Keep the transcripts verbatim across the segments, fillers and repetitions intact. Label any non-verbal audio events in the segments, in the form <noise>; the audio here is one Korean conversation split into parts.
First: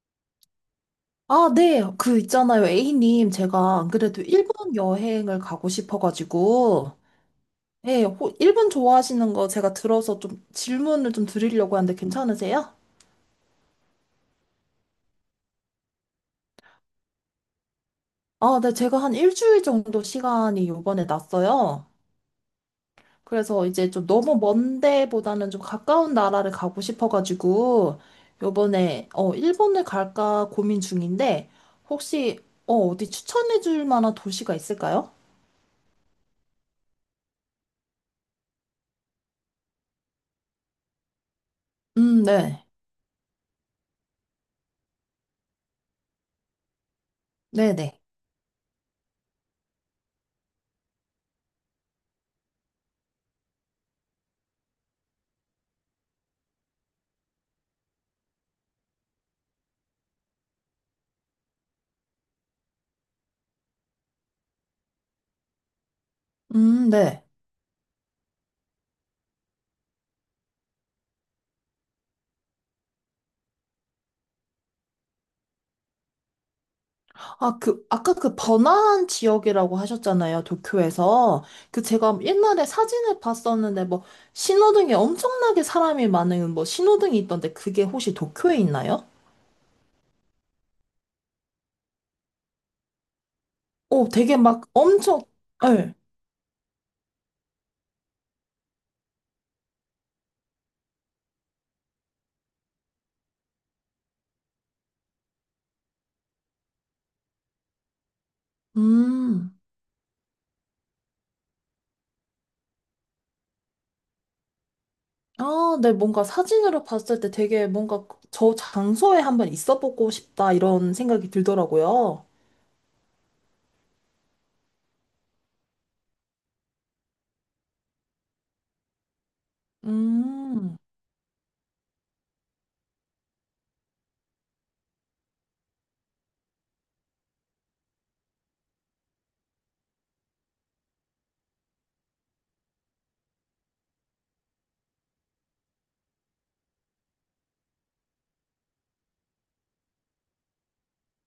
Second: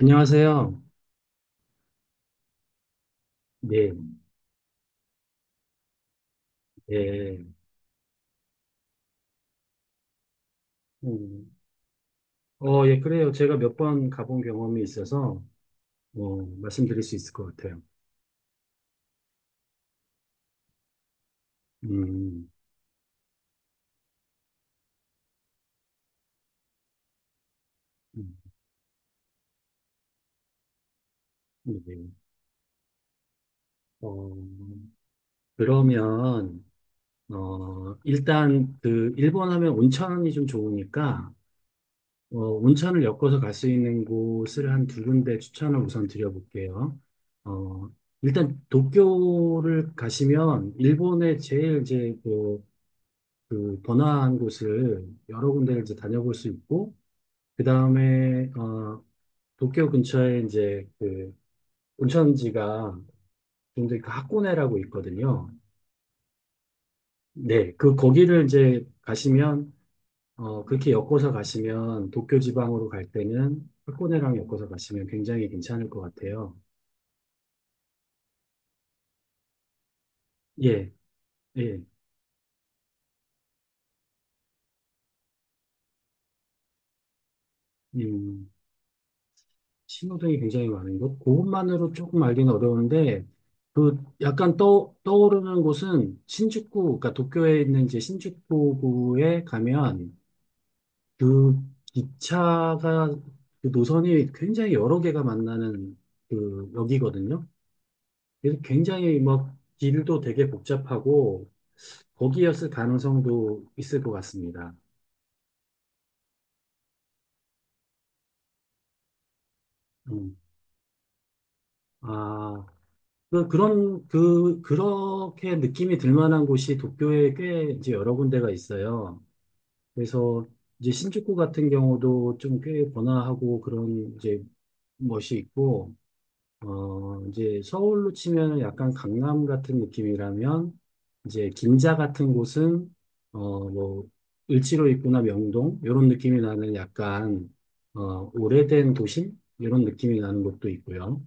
안녕하세요. 아, 네. 그 있잖아요. A님, 제가 안 네, 그래도 일본 여행을 가고 싶어가지고, 예. 네, 호- 일본 좋아하시는 거 제가 들어서 좀 질문을 좀 음, 드리려고 하는데 괜찮으세요? 어, 예, 그래요. 제가 몇 번 가본 경험이 있어서, 어, 말씀드릴 수 있을 것 같아요. 아, 네. 제가 한 일주일 정도 시간이 요번에 났어요. 음, 그래서 이제 좀 너무 먼 데보다는 좀 가까운 나라를 가고 싶어가지고, 음, 요번에, 어, 일본을 갈까 고민 중인데, 네. 혹시, 어, 어디 추천해 줄 만한 어, 도시가 있을까요? 그러면, 어, 일단, 그, 일본 하면 온천이 좀 좋으니까, 음, 어, 네. 온천을 엮어서 갈 수 있는 곳을 한 두 군데 추천을 우선 드려볼게요. 어, 네네. 일단, 도쿄를 가시면, 일본의 제일 이제, 그 그 번화한 곳을 여러 군데를 이제 다녀볼 수 있고 그 다음에 어 도쿄 근처에 이제 그 온천지가 굉장히 그 하코네라고 있거든요. 음, 네. 네, 그 거기를 이제 가시면 어 그렇게 엮어서 가시면 도쿄 지방으로 갈 때는 하코네랑 엮어서 가시면 굉장히 괜찮을 것 같아요. 아, 그, 아까 그 번화한 지역이라고 하셨잖아요, 예, 도쿄에서. 예, 그 제가 옛날에 사진을 봤었는데, 뭐, 신호등에 엄청나게 사람이 많은 뭐, 신호등이 있던데, 그게 혹시 음. 도쿄에 있나요? 신호등이 굉장히 많은 곳. 그것만으로 조금 알기는 어려운데, 그 오, 되게 약간 막 떠, 엄청, 떠오르는 예. 곳은 신주쿠, 그러니까 도쿄에 있는 이제 신주쿠구에 가면 그 기차가 그 노선이 굉장히 여러 개가 만나는 그 역이거든요. 그래서 굉장히 음. 막 길도 되게 복잡하고 거기였을 가능성도 있을 것 같습니다. 아, 네, 뭔가 사진으로 봤을 때 되게 뭔가 저 장소에 한번 있어 보고 음. 싶다, 이런 생각이 들더라고요. 아, 그, 그런, 그, 그렇게 느낌이 들 만한 곳이 도쿄에 꽤 이제 여러 군데가 있어요. 그래서 음. 이제 신주쿠 같은 경우도 좀 꽤 번화하고 그런 이제 멋이 있고, 어, 이제 서울로 치면 약간 강남 같은 느낌이라면, 이제 긴자 같은 곳은, 어, 뭐, 을지로 있구나 명동, 이런 느낌이 나는 약간, 어, 오래된 도심? 이런 느낌이 나는 곳도 있고요.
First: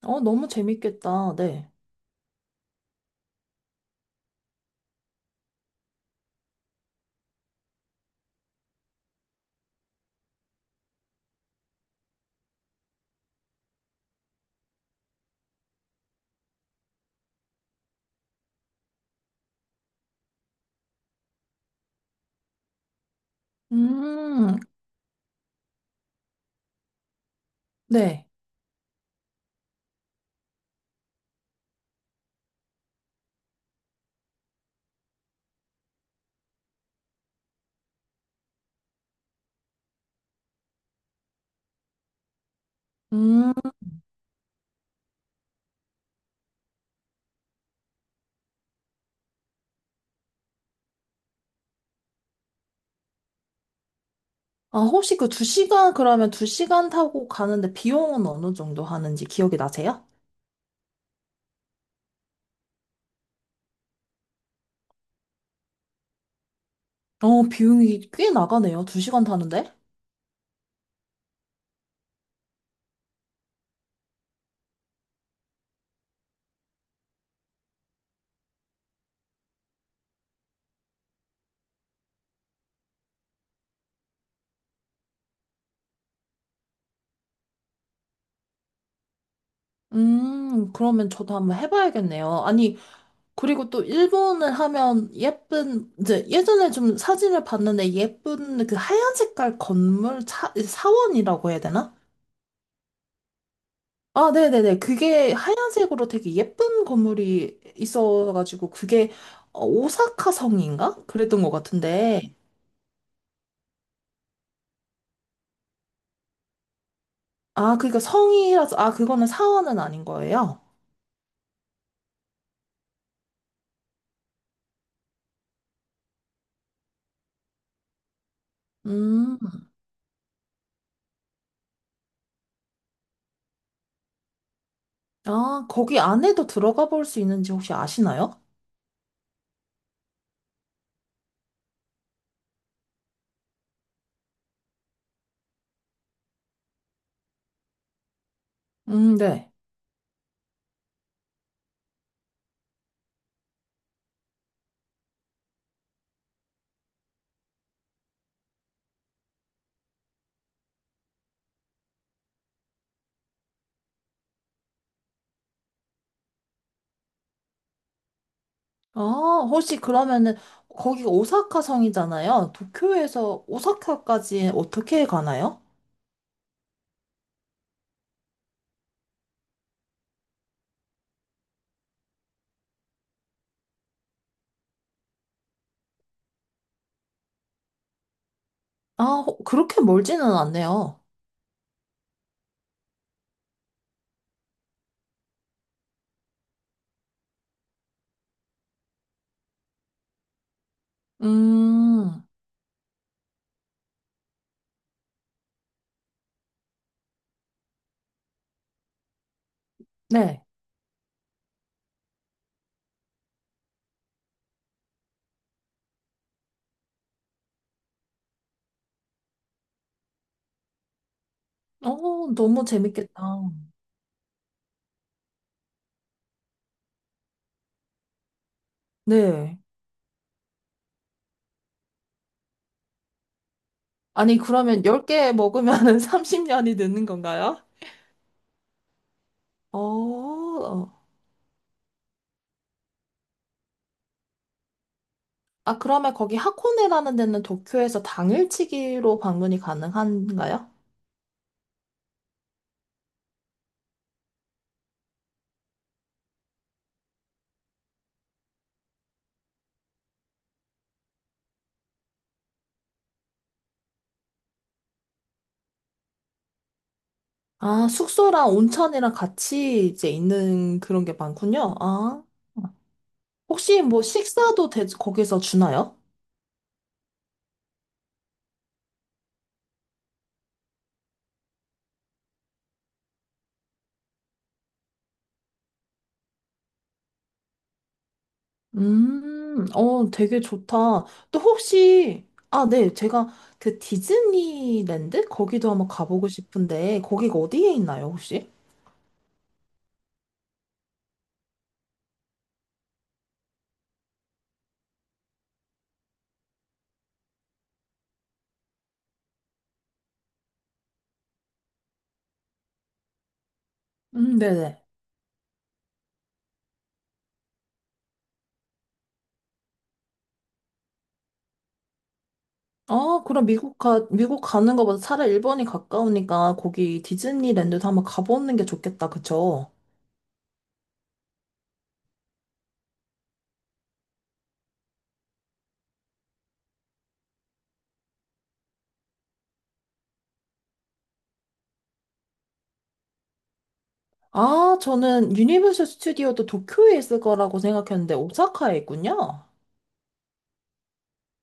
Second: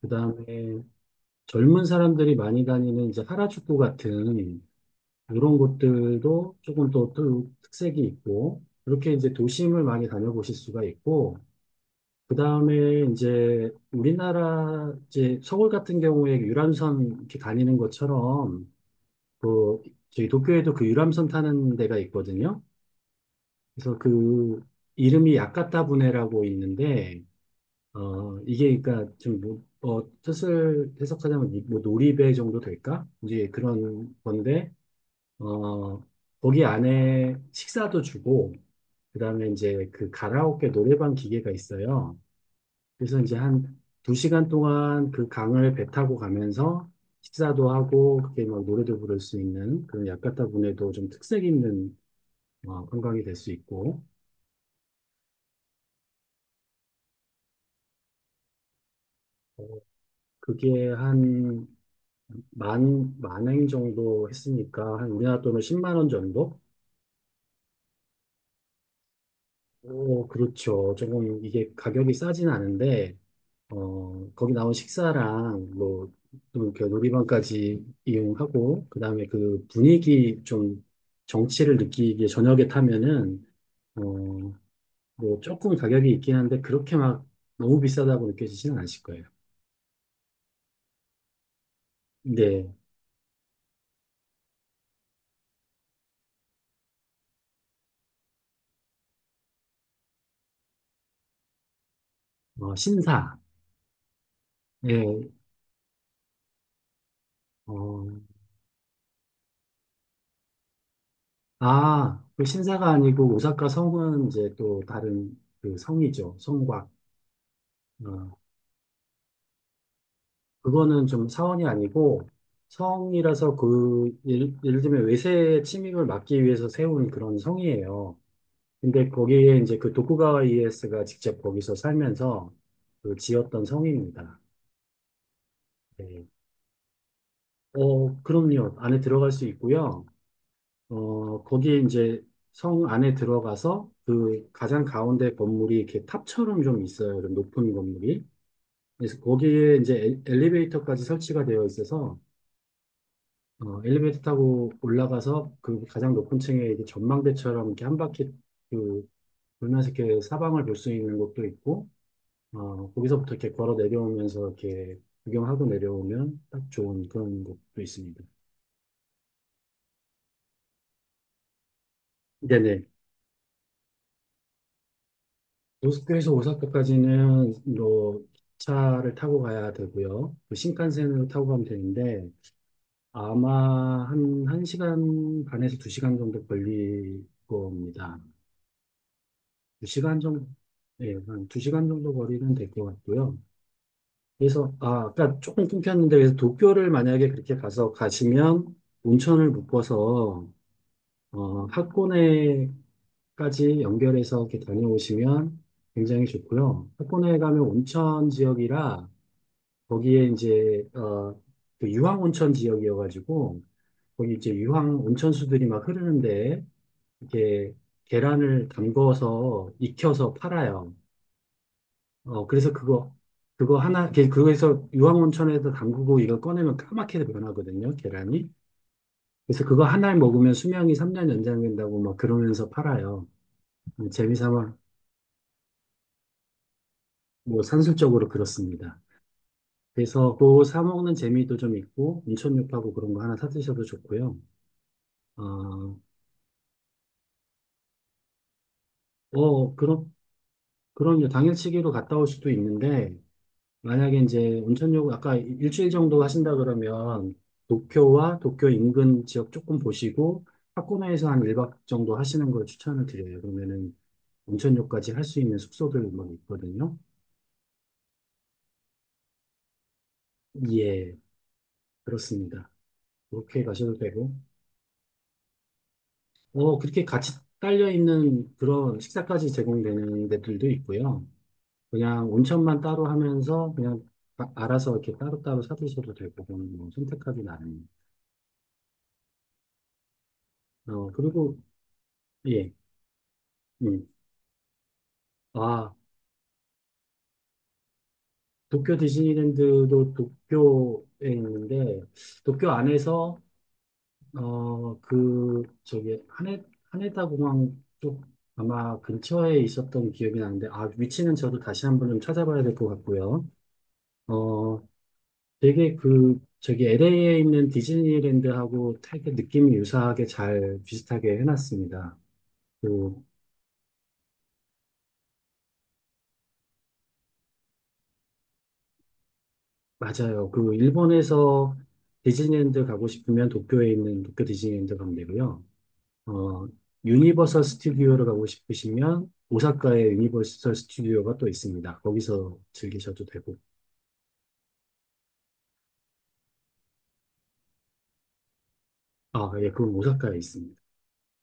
그 어, 다음에 너무 재밌겠다, 네. 젊은 사람들이 많이 다니는 이제 하라주쿠 같은 이런 곳들도 조금 더 또 특색이 있고, 이렇게 이제 도심을 많이 다녀보실 수가 있고, 그 다음에 이제 우리나라 이제 서울 같은 경우에 그 유람선 이렇게 다니는 것처럼, 그 저희 도쿄에도 그 유람선 타는 데가 있거든요. 그래서 음, 그 이름이 야카타부네라고 있는데, 네. 어, 이게 그러니까 좀 뭐, 어, 뜻을 해석하자면 이- 뭐 놀이배 정도 될까? 이제 그런 건데 어, 거기 안에 식사도 주고 그다음에 이제 그 가라오케 노래방 기계가 있어요. 그래서 이제 음. 한 두 시간 동안 그 강을 배 타고 가면서 식사도 하고 그게 막 노래도 부를 수 있는 그런 야카타 분에도 좀 특색 있는 어, 관광이 될 수 있고. 아, 혹시 그 두 시간 그러면 두 시간 타고 가는데 비용은 어느 정도 하는지 기억이 어, 나세요? 그게 한 만, 만행 정도 했으니까 한 우리나라 돈으로 십만 원 정도? 어, 비용이 꽤 나가네요. 두 시간 타는데? 오, 그렇죠. 조금 이게 가격이 싸진 않은데, 어, 거기 나온 식사랑 뭐, 또 이렇게 놀이방까지 이용하고, 그 다음에 그 분위기 좀 정취를 느끼기에 저녁에 타면은, 어, 뭐 조금 가격이 있긴 한데, 그렇게 막 너무 비싸다고 느껴지지는 않으실 거예요. 음, 그러면 저도 한번 해봐야겠네요. 근데, 아니, 그리고 또 일본을 하면 예쁜, 이제 예전에 좀 사진을 봤는데 예쁜 그 하얀 색깔 건물 사, 사원이라고 해야 되나? 어, 신사, 아, 네네네. 예, 그게 하얀색으로 되게 예쁜 건물이 어, 있어가지고 그게 어, 오사카 성인가? 그랬던 것 같은데. 아, 그 신사가 아니고 오사카 성은 이제 또 다른 그 성이죠. 성곽. 아, 그러니까 어, 성이라서, 아, 그거는 사원은 아닌 거예요? 그거는 좀 사원이 아니고 성이라서 그 예를, 예를 들면 외세의 침입을 막기 위해서 세운 그런 성이에요. 근데 음, 거기에 이제 그 도쿠가와 이에스가 직접 거기서 살면서 그 지었던 성입니다. 아, 거기 네. 안에도 들어가 볼 수 있는지 혹시 어, 아시나요? 그럼요. 안에 들어갈 수 있고요. 어, 거기에 이제 성 안에 들어가서 그 가장 가운데 건물이 이렇게 탑처럼 좀 있어요. 좀 높은 건물이. 음, 그래서 네. 거기에 이제 엘- 엘리베이터까지 설치가 되어 있어서 어, 엘리베이터 타고 올라가서 그 가장 높은 층에 이렇게 전망대처럼 이렇게 한 바퀴 그 돌면서 이렇게 사방을 볼 수 있는 곳도 있고 어, 거기서부터 이렇게 걸어 내려오면서 이렇게 구경하고 내려오면 딱 좋은 그런 곳도 있습니다. 아, 혹시 그러면은, 거기가 오사카 성이잖아요. 네네. 도쿄에서 오사카까지 어떻게 가나요? 모스크에서 오사카까지는 뭐 기차를 타고 가야 되고요. 그 신칸센으로 타고 가면 되는데 아마 한 1시간 반에서 두 시간 정도 걸릴 겁니다. 아, 호- 그렇게 두 시간 멀지는 정도, 않네요. 예, 한 두 시간 정도 거리는 될 것 같고요. 그래서 아, 아까 조금 끊겼는데 그래서 도쿄를 만약에 그렇게 가서 가시면 온천을 묶어서 어, 음, 학고네까지 연결해서 이렇게 다녀오시면 굉장히 좋고요. 학고네에 가면 온천 지역이라 거기에 네. 이제 어, 그 유황 온천 지역이어가지고 거기 이제 유황 온천수들이 막 흐르는데 이렇게 계란을 담궈서 익혀서 팔아요. 어, 어, 너무 그래서 재밌겠다. 그거 그거 하나 그- 그거에서 유황 온천에서 담그고 이걸 꺼내면 까맣게 변하거든요, 계란이. 네. 그래서 그거 하나를 먹으면 수명이 삼 년 연장된다고 막 그러면서 팔아요. 아니, 재미삼아 그러면 열 개 먹으면은 삼십 년이 <laughs> 느는 건가요? 뭐 산술적으로 그렇습니다. 그래서 그 사 어, 먹는 재미도 좀 있고 온천육하고 그런 거 하나 사 드셔도 좋고요. 아, 어, 그러면 거기 하코네라는 데는 도쿄에서 당일치기로 방문이 어, 그럼, 가능한가요? 그럼요. 당일치기로 갔다 올 수도 있는데, 만약에 이제 온천요 아까 일주일 정도 하신다 그러면, 도쿄와 도쿄 인근 지역 조금 보시고, 홋카이도에서 한 일 박 정도 하시는 걸 추천을 드려요. 그러면은 온천요까지 할 수 있는 숙소들 막 있거든요. 아, 숙소랑 온천이랑 같이 이제 있는 그런 게 예, 많군요. 아, 그렇습니다. 그렇게 혹시 가셔도 뭐 되고, 식사도 대- 거기서 주나요? 어, 그렇게 같이 딸려 있는 그런 식사까지 제공되는 데들도 있고요. 그냥 온천만 따로 하면서 그냥 아- 알아서 이렇게 따로따로 사드셔도 되고, 그건 뭐 선택하기 나름. 음, 어, 되게 좋다. 어, 또 그리고, 혹시, 아, 예, 네, 제가 그 음. 디즈니랜드? 거기도 한번 아, 가보고 싶은데, 거기가 어디에 있나요, 혹시? 도쿄 디즈니랜드도 도쿄에 있는데, 도쿄 안에서, 어, 그, 저기, 하네, 하네다 공항 쪽 아마 근처에 있었던 기억이 나는데, 아, 위치는 저도 다시 한번 좀 찾아봐야 될 것 같고요. 음, 네네. 어, 되게 그 저기 엘에이에 있는 디즈니랜드하고 되게 느낌이 유사하게 잘 비슷하게 해놨습니다. 그 아, 그럼 미국 가, 미국 가는 거보다 차라리 일본이 가까우니까 거기 디즈니랜드도 한번 가보는 게 좋겠다, 그쵸? 맞아요. 그 일본에서 디즈니랜드 가고 싶으면 도쿄에 있는 도쿄 디즈니랜드 가면 되고요. 어 유니버설 스튜디오를 가고 싶으시면 오사카에 유니버설 스튜디오가 또 있습니다. 거기서 즐기셔도 되고. 아, 저는 유니버설 스튜디오도 도쿄에 있을 거라고 생각했는데 오사카에 있군요. 아, 예, 그건 오사카에 있습니다.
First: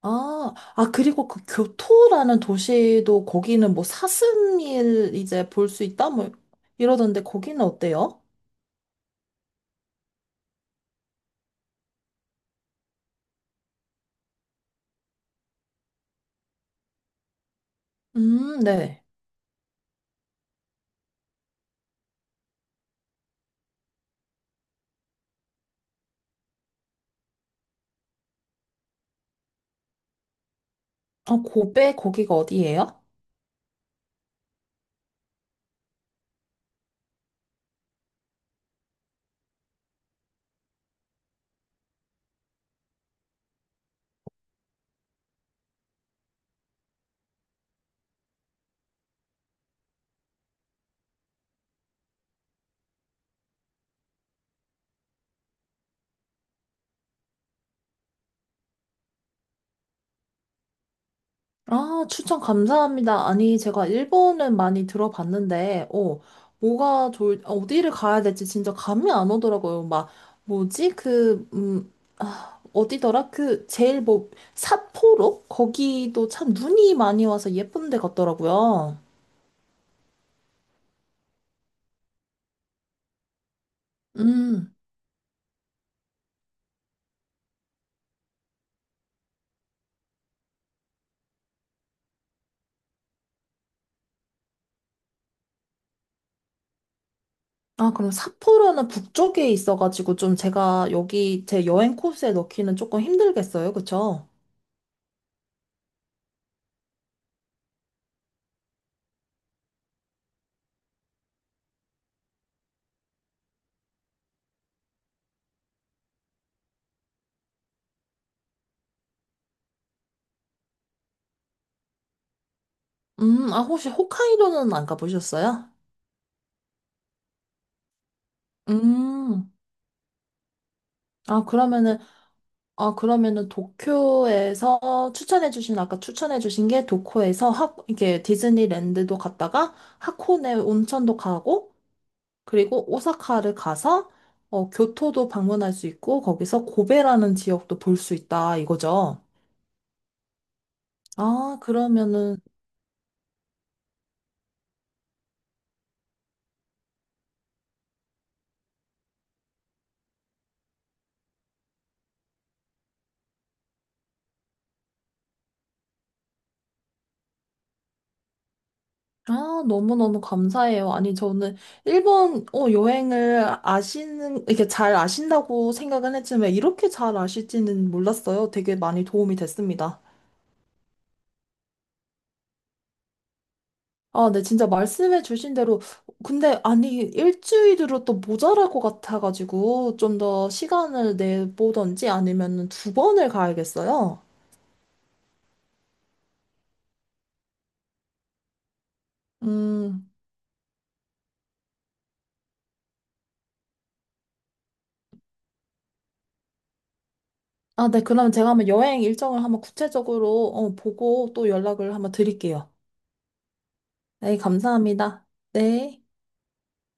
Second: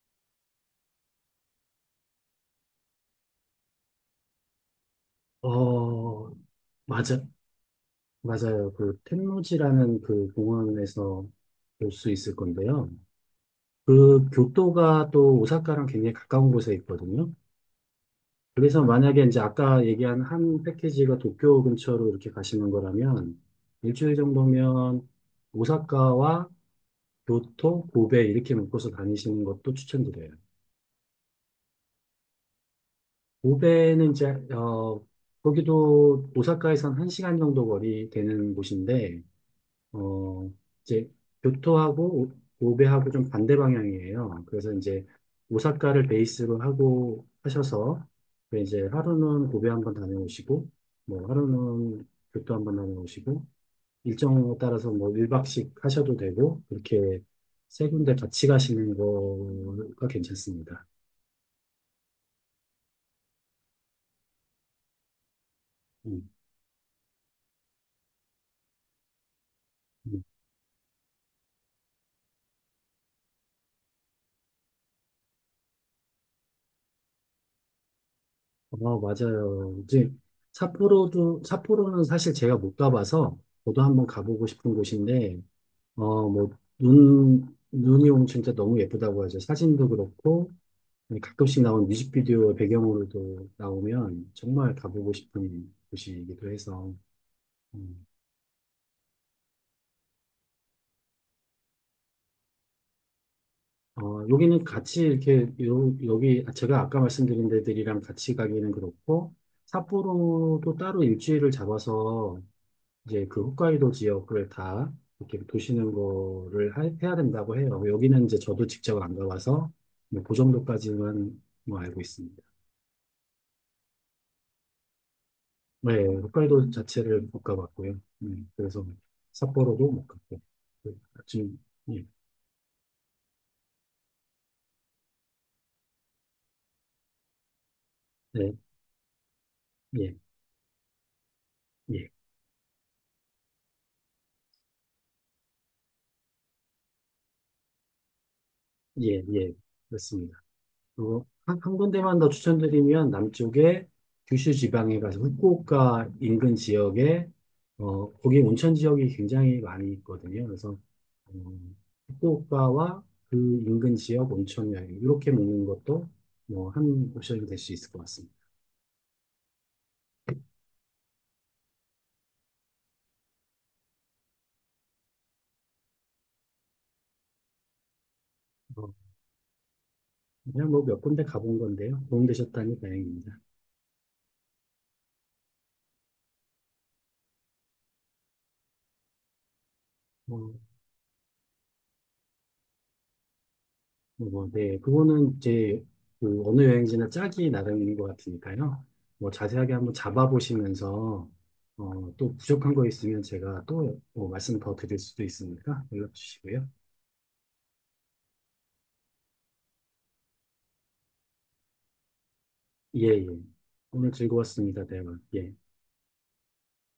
아, 아, 그리고 그 교토라는 도시도 거기는 뭐 사슴일 이제 볼 수 있다? 뭐 어, 이러던데 맞아, 거기는 어때요? 맞아요. 그 텐노지라는 그 공원에서 볼 수 있을 건데요. 그 교토가 또 오사카랑 굉장히 가까운 곳에 있거든요. 음, 그래서 네. 만약에 이제 아까 얘기한 한 패키지가 도쿄 근처로 이렇게 가시는 거라면 일주일 정도면 오사카와 교토, 고베 이렇게 묶어서 다니시는 것도 추천드려요. 아, 고베 거기가 어디예요? 고베는 이제 어 거기도 오사카에선 한시간 정도 거리 되는 곳인데 어, 이제 교토하고 오- 오베하고 좀 반대 방향이에요. 그래서 이제 오사카를 베이스로 하고 하셔서 그 이제 하루는 고베 한번 다녀오시고 뭐 하루는 교토 한번 다녀오시고 일정에 따라서 뭐 일 박씩 하셔도 되고 그렇게 세 군데 같이 가시는 거가 괜찮습니다. 아, 추천 감사합니다. 아니, 제가 일본은 많이 들어봤는데, 어, 음, 뭐가 좋을, 어, 어디를 가야 될지 진짜 감이 안 오더라고요. 막, 음. 뭐지? 그, 음, 아, 어디더라? 그, 제일 뭐, 삿포로? 거기도 참 눈이 많이 와서 예쁜 데 같더라고요. 어, 맞아요. 이제 삿포로도 삿포로는 사실 제가 못 가봐서 저도 한번 가보고 싶은 음. 곳인데 어, 뭐, 눈, 눈이 오면 진짜 너무 예쁘다고 하죠. 사진도 그렇고, 가끔씩 나온 뮤직비디오 배경으로도 나오면 정말 가보고 싶은 곳이기도 해서. 아, 음. 그럼 삿포로는 북쪽에 있어가지고 좀 제가 여기 제 여행 코스에 넣기는 조금 힘들겠어요. 어, 그쵸? 여기는 같이 이렇게, 요, 여기, 아, 제가 아까 말씀드린 데들이랑 같이 가기는 그렇고, 삿포로도 따로 일주일을 잡아서 이제 그 홋카이도 지역을 다 이렇게 도시는 거를 하- 해야 된다고 해요. 여기는 이제 저도 직접 안 가봐서 뭐그 정도까지만 뭐 알고 있습니다. 음, 아, 혹시 홋카이도는 안 가보셨어요? 네, 홋카이도 자체를 못 가봤고요. 음, 그래서 음. 삿포로도 못 갔고. 그, 아, 지금, 그러면은 예, 아, 그러면은 도쿄에서 추천해주신, 아까 추천해주신 게 도쿄에서 하, 이게 네, 디즈니랜드도 갔다가 예, 하코네 온천도 가고, 예, 그리고 오사카를 가서, 어, 교토도 방문할 수 있고, 거기서 고베라는 지역도 볼 수 있다, 이거죠. 예, 예, 그렇습니다. 그리고 아, 한, 한 군데만 더 그러면은, 추천드리면 남쪽에 규슈 지방에 가서 후쿠오카 인근 지역에 어, 거기 온천 지역이 굉장히 많이 있거든요. 그래서 음, 후쿠오카와 그 인근 지역 온천 여행 이렇게 먹는 것도 뭐 한 옵션이 될 수 있을 것 같습니다. 아, 너무너무 감사해요. 아니, 저는 일본, 어, 여행을 아시는, 이렇게 잘 아신다고 생각은 했지만, 이렇게 잘 아실지는 몰랐어요. 되게 어, 많이 도움이 됐습니다. 그냥 뭐 몇 군데 가본 건데요. 도움되셨다니 다행입니다. 아, 네, 진짜 말씀해 주신 대로. 근데, 아니, 일주일으로 또 모자랄 것 같아가지고, 좀 더 뭐, 시간을 내보던지 아니면 두 번을 가야겠어요. 뭐, 뭐, 네. 그거는 이제 그 어느 여행지나 짝이 나름인 것 같으니까요. 뭐 자세하게 한번 음, 잡아보시면서 어, 또 부족한 거 있으면 제가 또뭐 말씀 더 드릴 수도 있으니까 연락 주시고요. 아, 네, 그럼 제가 한번 여행 일정을 한번 구체적으로 어, 보고 또 연락을 한번 드릴게요. 예, 예. 오늘 네, 즐거웠습니다. 대화. 감사합니다. 예. 네.